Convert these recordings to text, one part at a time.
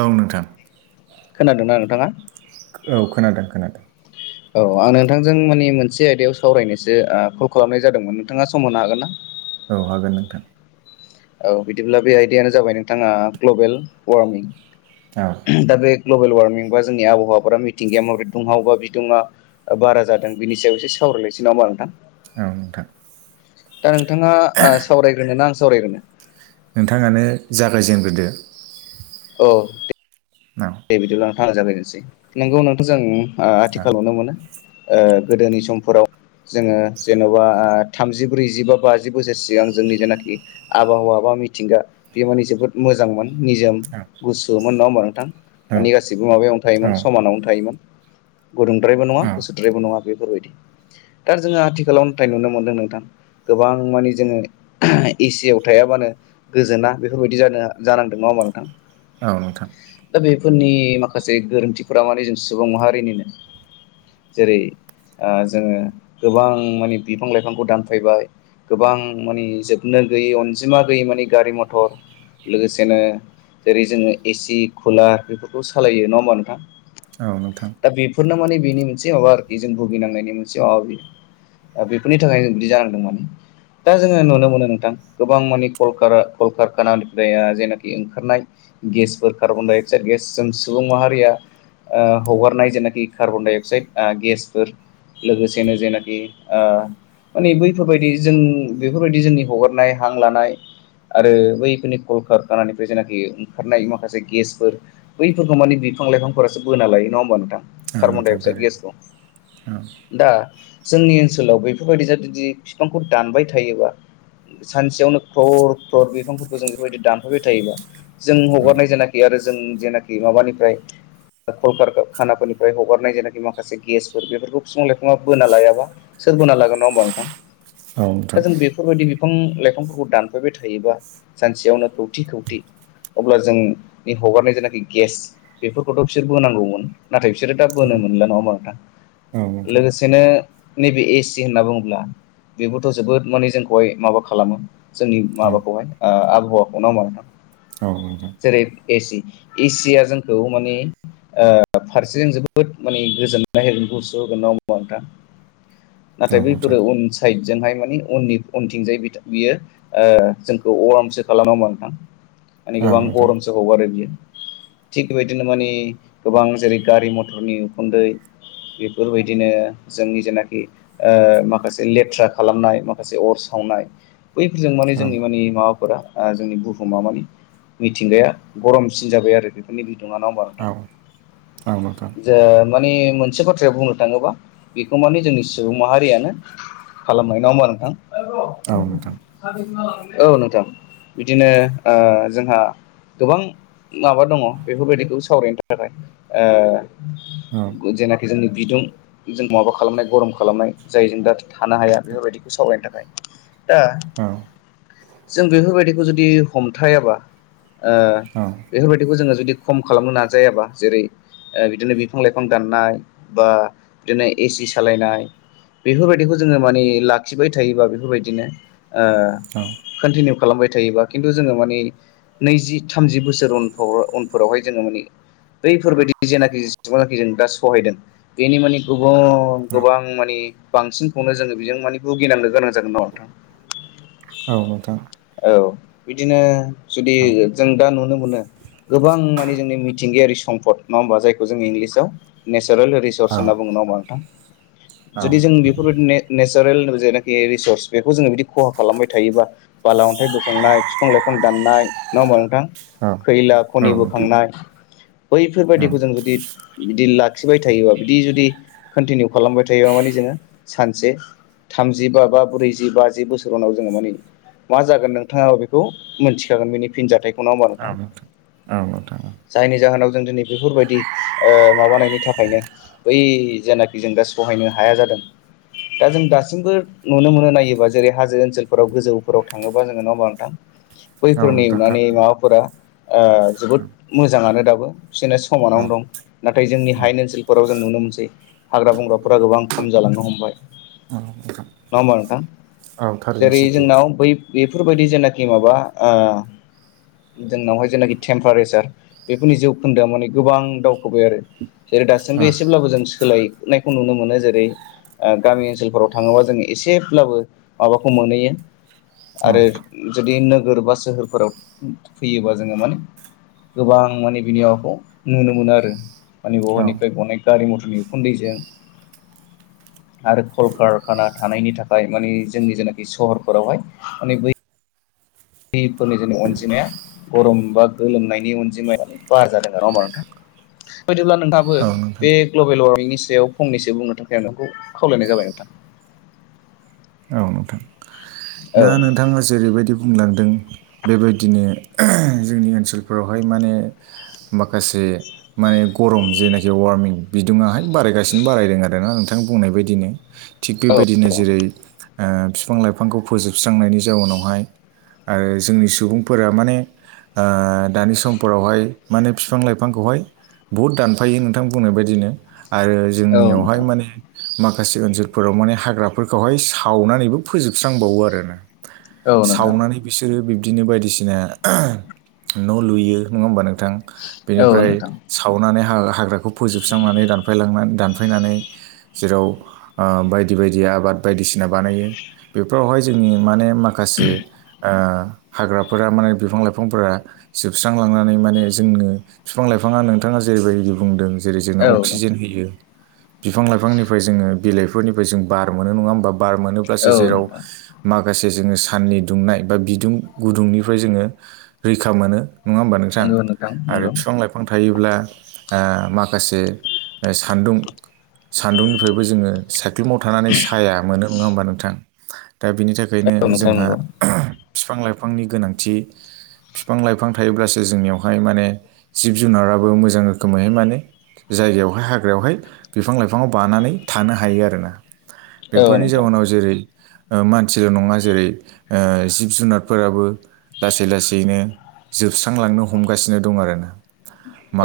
औ नोंथां खोनादोंना नोंथांङा औ खोनादों खोनादों औ आं नोंथांजों माने मोनसे आयदायाव सावरायनोसो ओ कल खालामनाय जादोंमोन नोंथांङा सम मोननो हागोन ना औ हागोन नोंथां औ बिदिब्ला बे आइदियानो जाबाय नोंथांङा ग्लबेल वार्मिं ओ दा बे ग्लबेल वार्मिं बा जोंनि आबहावाफोरा मिथिंगाया माबोरै दुंहावबा बिदुंङा बारा जादों बिनि सायाव एसे सावरायलायसै नामा नोंथां औ नोंथां दा नोंथांङा सावरायग्रोनो ना आं सावरायग्रोनो नोंथांङानो जागायजेनग्रोदो औ दे ना [unintelligible] दे बिदिब्ला नोंथां आं जागायनोसै नोंगौ नोंथां जों औ आथिखालाव नुनो मोनो। ओ गोदोनि समफोराव जोंङो जेन'बा ओ थामजि ब्रैजि बा बाजि बोसोर सिगां जोंनि जेनाखि आबाहावा बा मिथिंगा बे माने जोबोद मोजांमोन। निजोम औ गुसुमोन नंङा होमबा नोंथां औ मानि गासिबो माबायावनो थायोमोन समानावनो थायोमोन। गुदुंद्रायबो नंङा औ गुसुद्रायबो नंङा बेफोरबायदि दा जोंङो आथिखालाव नाथाय नुनो मोनदों नोंथां गोबां मानि जोंङो एसियाव थायाबानो गोजोना बेफोरबायदि जानो जानांदों नंङा होनबा नोंथां औ नोंथां दा बेफोरनि माखासे गोरोनथिफोरा माने जों सुबुं माहारिनिनो जेरै ओ जोंङो गोबां माने बिफां लाइफांखौ दानफायबाय गोबां मानि जोबनो गैयै अनजिमा गोयि माने गारि मथर लोगोसेनो जेरै जोंङो एसि खुलार बेफोरखौ सालायो नंङा होनबा औ नोंथां नोंथां दा बे नो माने बिनि मोनसे माबा आरोखि जों भुगिनांनायनि मोनसे माबा बियो दा बेफोरनि थाखाय जों बिदि जानांदों माने दा जोंङो नुनो मोनो नोंथां गोबां मानि कल कल कारखानानिफ्राय ओ जेनाखि ओंखारनाय गेसफोरखौ कार्बन डाइ अक्साइड गेसजों सुबुं माहारिया ओ हगारनाय जेनाखि कार्बन डाइ अक्साइड गेसफोर लोगोसेनो जेनाखि ओ माने बैफोरबायदि जों बेफोरबायदि जोंनि हगारनाय हां लानाय आरो बैफोरनि कल कारनानिफ्राय जेनाखि ओंखारनाय माखासे गेसफोर बैफोरखौ मानि बिफां लाइफांफोरासो बोना लायो नंङा होमबा नोंथां औ नोंथां कार्बनडाय अक्साइद थारैनो गेसखौ औ दा जोंनि ओनसोलाव बेफोरबायदि जुदि बिफांखौ दानबाय थायोबा। सानसेयावनो ख्लर ख्लर बिफांफोरखौ जों बेफोरबायदि दानफायबाय थायोबा जों औ हगारनाय जेनाखि आरो जों जेनाखि माबानिफ्राय कल खारनाफोरनिफ्राय हगारनाय जेनाखि माखासे गेसफोर बेफोरखौ बिफां लाइफांङा बोना लायाबा सोरबोना लागोन नंङा होमबा औ नोंथां नोंथां दा जों बे बेफोरबायदि बिफां लाइफांफोरखौ दानफायबाय थायोबा सानसेयावनो खौथि खौथि अब्ला जोंनि हगारनाय जेनाखि गेस बेफोरखौथ' बिसोरबो बोनांगौमोन नाथाय बिसोरो दा बोनो मोनला नङा होनबा नोंथां औ नोंथां लोगोसे बिदिनो नैबे एसि होनना बुङोब्ला बेबोथ' जोबोद माने जोंखौहाय माबा खालामो जोंनि माबाखौहाय ओ आबहावाखौ नङा होनबा नोंथां। औ नोंथां। जेरै ए सि ए सि या जोंखौ माने ओ फारसेजों जोबोद माने गोजोननाय होगोन गुसु होगोन नङा होनबा नोंथां। नाथाय बैफोरो उन साइद जोंहाय मानि उननि उनथिंजाय बियो ओ जोंखौ अवार्मसो खालामो नङा होनबा नोंथां। माने गोबां नोंथां गरमसो हगारो बियो थिग बेबायदिनो माने गोबां जेरै गारि मथरनि उखुनदै बेफोर बायदिनो जोंनि जेनाखि ओ माखासे लेथ्रा खालामनाय माखासे अर सावनाय बैफोरजों मानि औ नोंथां औ नोंथां औ जोंनि मानि माबाफोरा आ जोंनि बुहुमा मानि मिथिंगाया गरमसिन जाबाय आरो बेफोरनि बिदुङाव नङा होमबा औ औ नोंथां। ओ माने मोनसे बाथ्राया बुंनो थाङोबा बेखौ माने जोंनि सुबुं माहारियानो खालामबाय नङा होमबा नोंथां। औ [inaudible] औ नोंथां बिदिनो ओ जोंहा गोबां माबा दङ' बेफोर बायदिखौ सावरायनो थाखाय औ ओ जेनाखि जोंनि बिदुं जों माबा खालामनाय गरम खालामनाय जायजों दा थानो हाया बेफोर बायदिखौ सावरायनो थाखाय दा औ। जों बेफोर बायदिखौ जुदि हमथायाबा ओ बेफोर बायदिखौ जोङो जुदि खम खालामनो नाजायाबा जेरै ओ बिदिनो बिफां-लाइफां दाननाय बा बिदिनो एसि सालायनाय बेफोर बायदिखौ जोङो मानि लाखिबाय थायोबा बेफोर बायदिनो ओ कन्टिनिउ खालामबाय थायोबा खिन्थु जोङो माने नैजि थामजि बोसोर उनफ्राव उनफोरावहाय जोङो माने बैफोर बायदि जेनाखि जेसबांनाखि जों दा सहायदों बेनि माने गुबुन गोबां माने बांसिनखौनो जोङो बेजों माने भुगिनांनो गोनां जागोन नङा होमबा नोंथां। औ नोंथां। औ बिदिनो जुदि जों दा नुनो मोनो गोबां माने जोंनि मिथिंगायारि सम्पद नङा होमबा जायखौ जों इंलिसाव नेचारेल सर्स होनना बुङो नङा होमबा नोंथां जुदि जों बेफोर बायदिनो नेचारेल जेनाखि रिसर्स बेखौ जोङो बिदि खहा खालामबाय थायोबा बाला अन्थाइ बोखांनाय फिफां लाइफां दाननाय नङा होमबा नोंथां खैला खनि औ नोंथां बोखांनाय बैफोर औ बायदिखौ जों जुदि बिदि लाखिबाय थायोबा बिदि जुदि कन्टिनिउ खालामबाय थायोबा माने जोङो सानसे थामजिबा बा ब्रैजि बाजि बोसोर उनाव जोङो माने मा जागोन नोंथाङाबो बेखौ मोनथिखागोन बेनि फिनजाथाइखौ औ औ नोंथां औ जायनि जाहोनाव जों दिनै बेफोर बायदि ओ माबानायनि थाखायनो बै जेनाखि जों दा सहायनो हाया जादों दा जों दासिमबो नुनो मोनो नायोबा जेरै हाजो ओनसोलफोराव गोजौफोराव थाङोबा जोङो नङा होमबा नोंथां। औ बैफोरनि नोंथां माने थारैनो औ माबाफोरा आ जोबोद मोजाङानो दाबो बिसोरना समानावनो दं नाथाय जोंनि हायेन औ ओनसोल फोराव जों नुनो मोनसै हाग्रा बंग्राफोरा गोबां खम जालांनो हमबाय। औ नोंथां नङा होमबा नोंथां औ थारैनो जेरै सैथो जोंनाव बै बेफोर बायदि जेनाखि माबा ओ जोंनावहाय जेनाखि टेम्पारेसार बेफोरनि जौखोन्दोआ माने गोबां दावखोबाय आरो जेरै औ दासिमबो एसेब्लाबो जों सोलायनायखौ नुनो मोनो जेरै ओ गामि ओनसोलफोराव थाङोबा जों एसेब्लाबो माबाखौ मोनहैयो औ आरो जुदि नोगोर बा सोहोरफोराव फैयोबा जोंङो माने गोबां माने बिनि माबाखौ नुनो मोनो आरो माने औ बबेनिफ्राय गनाय गारि मथरनि उखुन्दैजों आरो कलकारखाना थानायनि थाखाय मानि जोंनि जेनाखि सहरफोरावहाय माने बै दैफोरनि जोंनि अनजिमाया गरम बा गोलोमनायनि अनजिमाया बारा जादों आरो नंङा होमबा नोंथां बे बायदिब्ला नोंथांङाबो औ नोंथां बे ग्ल'बेल वार्मनि सायाव फंनैसो बुंनो थाखाय आंङो खावालायनाय जाबाय नोंथां औ नोंथां औ दा नोंथांङा जेरैबायदि बुंलांदों बेबायदिनो जोंनि ओनसोलफोरावहाय माने माखासे माने गरम जेनाखि वारमिं बिदुंङाहाय बारायगासिनो बारायदों आरो ना नोंथां बुंनाय बायदिनो। थिग बेबायदिनो जेरै बिफां लाइफांखौ फोजोबस्रांनायनि जाउनावहाय ओ जोंनि सुबुंफोरा माने ओ दानि समफोरावहाय माने बिफां लाइफांखौहाय बहुद दानफायो नोंथां बुंनाय बायदिनो आरो औ जोंनियावहाय नोंथां माने माखासे ओनसोलफोराव माने हाग्राफोरखौहाय साव सावनानैबो फोजोबस्रांबावो आरोना औ नोंथां सावनानै बिसोरो बिबदिनो बायदिसिना न' लुयो नंङा होमबा नोंथां औ बेनिफ्राय नोंथां सावनानै हाग्राखौ फोजोबस्रांनानै दानफायलांनानै दानफायनानै जेराव आ बायदि बायदि आबाद बायदिसिना बानायो बेफोरावहाय जोंनि माने माखासे ओ हाग्राफोरा माने बिफां लाइफांफोरा जोबस्रांलांनानै माने जोंनो बिफां लाइफाङा नोंथांङा जेरैबायदि बुंदों। जेरै जोंनो औ नोंथां अक्सिजेन होयो बिफां लाइफांनिफ्राय जोंङो बिलाइफोरनिफ्राय जों बार मोनो नंङा होमबा बार मोनोब्लासो औ जेराव नोंथां माखासे जोंङो साननि दुंनाय बा बिदुं गुदुंनिफ्राय जोंङो रैखा मोनो नंङा होमबा नोंथां नंगौ आरो बिफां लाइफां बिफां थायोब्ला ओ माखासे सानदुं सानदुंनिफ्रायबो जोंङो साइख्लुमाव थानानै साया मोनो नंङा होमबा नोंथां दा बेनि थाखाय बेखायनो नोंथां जोंहा नंगौ बिफां लाइफांनि गोनांथि बिफां लाइफां थायोब्लासो जोंनियावहाय माने जिब जुनाराबो मोजां रोखोमैहाय माने जायगायावहाय हाग्रायावहाय बिफां लाइफाङाव बानानै थानो हायो आरो औ बेफोरनि नोंथां जाउनाव जेरै मानसिल' नंङा जेरै ओ जिब जुनारफोराबो लासै लासैनो जोबस्रांलांनो हमगासिनो दं आरोना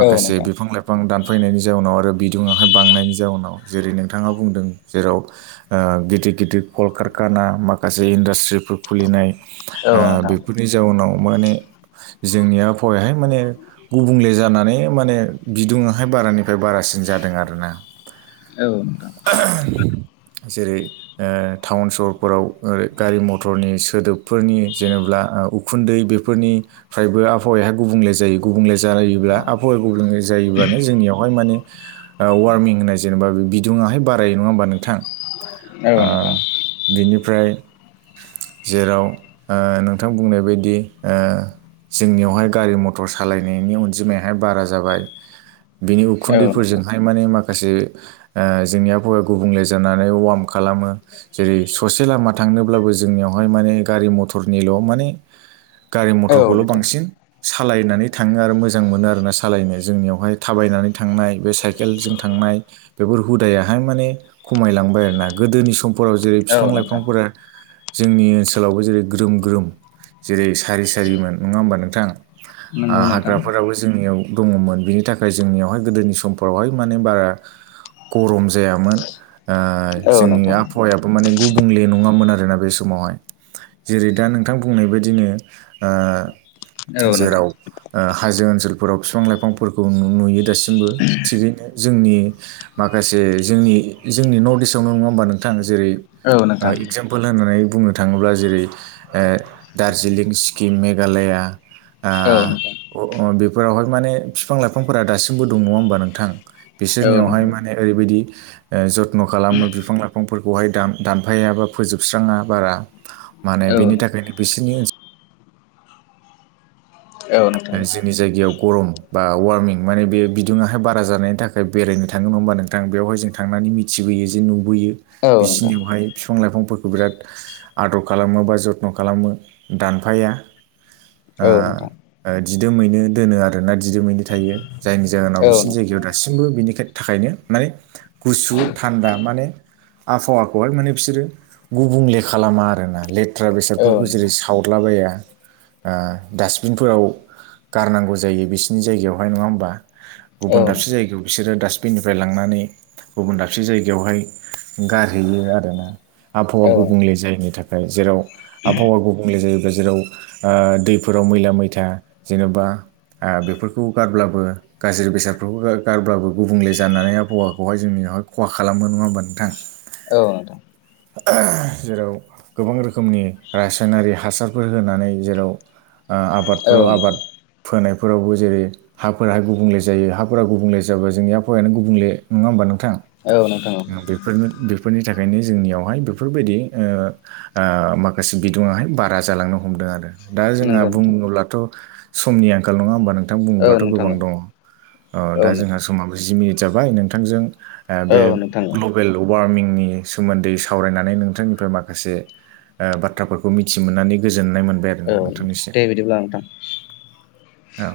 नंगौ औ नोंथां औ नोंथां बिफां लाइफां बिफां दानफैनायनि जाउनाव आरो बिदुुंयाहाय बांनायनि जाउनाव जेरै नोंथांङा बुंदों जेराव ओ गिदिर गिदिर कल कारखाना माखासे इन्डास्ट्रिफोर खुलिनाय औ नोंथां बेफोर बेनि जाउनाव माने जोंनि आबहावायहाय माने गुबुंले जानानै माने बिदुुंयाहाय बारानिफ्राय बारासिन जादों आरोना औ नोंथां औ नोंथां जेरै ओ टाउन सहरफोराव ओ गारि मथरनि सोदोबफोरनि जेनेब्ला उखुनदै बेफोरनिफ्रायबो आबहावाया गुबुंले जायो गुबुंले जायो। जायोब्ला आबहावा गुबुंले जायोब्लानो जोंनियावहाय माने वारमिं होननाय जेनेबा बे बिदुङाहाय बारायो नंङा होमबा नोंथां औ ओ नोंथां बिनिफ्राय जेराव ओ नोंथां बुंनाय बायदि ओ जोंनियावहाय गारि मथर सालायनायनि अनजिमायाहाय बारा जाबाय बिनि औ नोंथां औ नोंथां नंगौ नोंथां उखुनदैफोरजोंहाय माने माखासे जोंनि आबहावाया गुबुंले जानानै ओमफाय वार्म खालामो जेरै ससे लामा थांनोब्लाबो जोंनियावहाय माने गारि मथरनिल' माने औ गारि नोंथां औ नोंथां मथरखौल' बांसिन सालायनानै थाङो आरो मोजां मोनो आरोना सालायनो जोंनियावहाय थाबायनानै थांनाय बे साइ साइकेलजों थांनाय बेफोर हुदायाहाय माने खमाय लां बाय आरोना गोदोनि समफोराव जेरै फिफां लाइफांफोरा जोंनि ओनसोलावबो जेरै ग्रोम-ग्रोम जेरै सारि-सारिमोन नङा होमबा नोंथां। आ हाग्राफोरावबो जोंनियाव दङ'मोन बिनि थाखाय जोंनियावहाय गोदोनि समफोरावहाय माने बारा गरम जायामोन। ओ जोंनि आबहावायाबो माने गुबुंले नङामोन आरोना बे समावहाय जेरै दा नोंथां बुंनाय बायदिनो ओ औ नोंथां जेराव ओ हाजो ओनसोलफोराव फिफां-लाइफांफोरखौ नुयो दासिमबो थिगैनो जोंनि माखासे जोंनि जोंनि नर्थ-इस्टआव नङा होमबा नोंथां जेरै औ नोंथां औ नोंथां औ नोंथां औ नोंथां औ नोंथां इगजामपोल पल होननानै बुंनो थाङोब्ला जेरै ओ दार्जिलिं सिक्किम मेघालया ओ औ नोंथां औ ब बेफोरावहाय माने फिफां-लाइफांफोरा दासिमबो दं नङा होमबा नोंथां। बिसोरनियावहाय माने ओरैबायदि ओ जथ्न' खालामो बिफां लाइफांफोरखौहाय दान दानफायाबा फोजोबस्राङा बारा माने बेनि थाखायनो बिसिनि ओनसोल औ ओ नोंथां। जोंनि जायगायाव गरम बा वार्मिं माने बे बिदुङाहाय बारा जानायनि थाखाय बेरायनो थाङो नङा होनबा नों थां बेवहाय जों थांनानै मिथिबोयो जे नुबोयो बिसिनियावहाय बिफां लाइफांफोरखौ बिराद आदर खालामो बा जथ्न' खालामो दानफाया। ओ औ नोंथां। ओ दिदोमैनो दोनो आरोना दिदोमैनो थायो। जायनि जाहोनाव बिसिनि नोंथां जायगायाव दासिमबो बिनिखाय थाखायनो माने गुसु थान्दा माने आबहावाखौहाय मोने बिसोरो गुबुंले खालामा आरोना लेथ्रा औ बेसादफोरखौ नोंथां जेरै सावदलाबाया आ डासबिनफोराव गारनांगौ जायो बिसिनि जायगायावहाय नङा होमबा। औ गुबुन दाबसे नोंथां जायगायाव बिसोरो डास्बिननिफ्राय लांनानै गुबुन दाबसे जायगायावहाय गारहैयो आरोना। आबहावा औ नोंथां गुबुंले जायैनि थाखाय जेराव आबहावा गुबुंले जायोबा जेराव आ दैफोराव मैला-मैथा जेन'बा ओ बेफोरखौ गारब्लाबो गाज्रि बेसादफोरखौ गा गारब्लाबो गुबुंले जानानै आबहावाखौहाय जोंनियावहाय खहा खालामो नङा होमबा नोंथां। औ नोंथां [inaudible] जेराव गोबां रोखोमनि रासायनारि हासारफोर होनानै जेराव ओ आबाद औ बेफोराव आबाद नोंथां फोनायफोरावबो जेरै हाफोराहाय गुबुंले जायो हाफोरा गुबुंले जाबा जोंनि आबहावायानो गुबुंले नङा होमबा नोंथां। औ नोंथां औ। ओ बेफोरनो बेफोरनि थाखायनो जोंनियावहाय बेफोर बायदि ओ ओ माखासे बिदुुंआहाय बारा जालांनो हमदों आरो। दा जोंहा नंगौ नोंथां बुङोब्लाथ' समनि आंखाल नङा होमबा नोंथां औ बुङोब्लाथ' नोंथां गोबां दङ'। औ ओ दा औ नोंथां जोंहा समाबो जि मिनिट जाबाय नोंथांजों ओ औ बे नोंथां औ ग्लबेल वार्मिंनि सोमोन्दै सावरायनानै नोंथांनिफ्राय माखासे ओ बाथ्राफोरखौ मिथि मोननानै गोजोननाय मोनबाय आरोना नों नोंथां दे बिदिब्ला नोंथां। औ।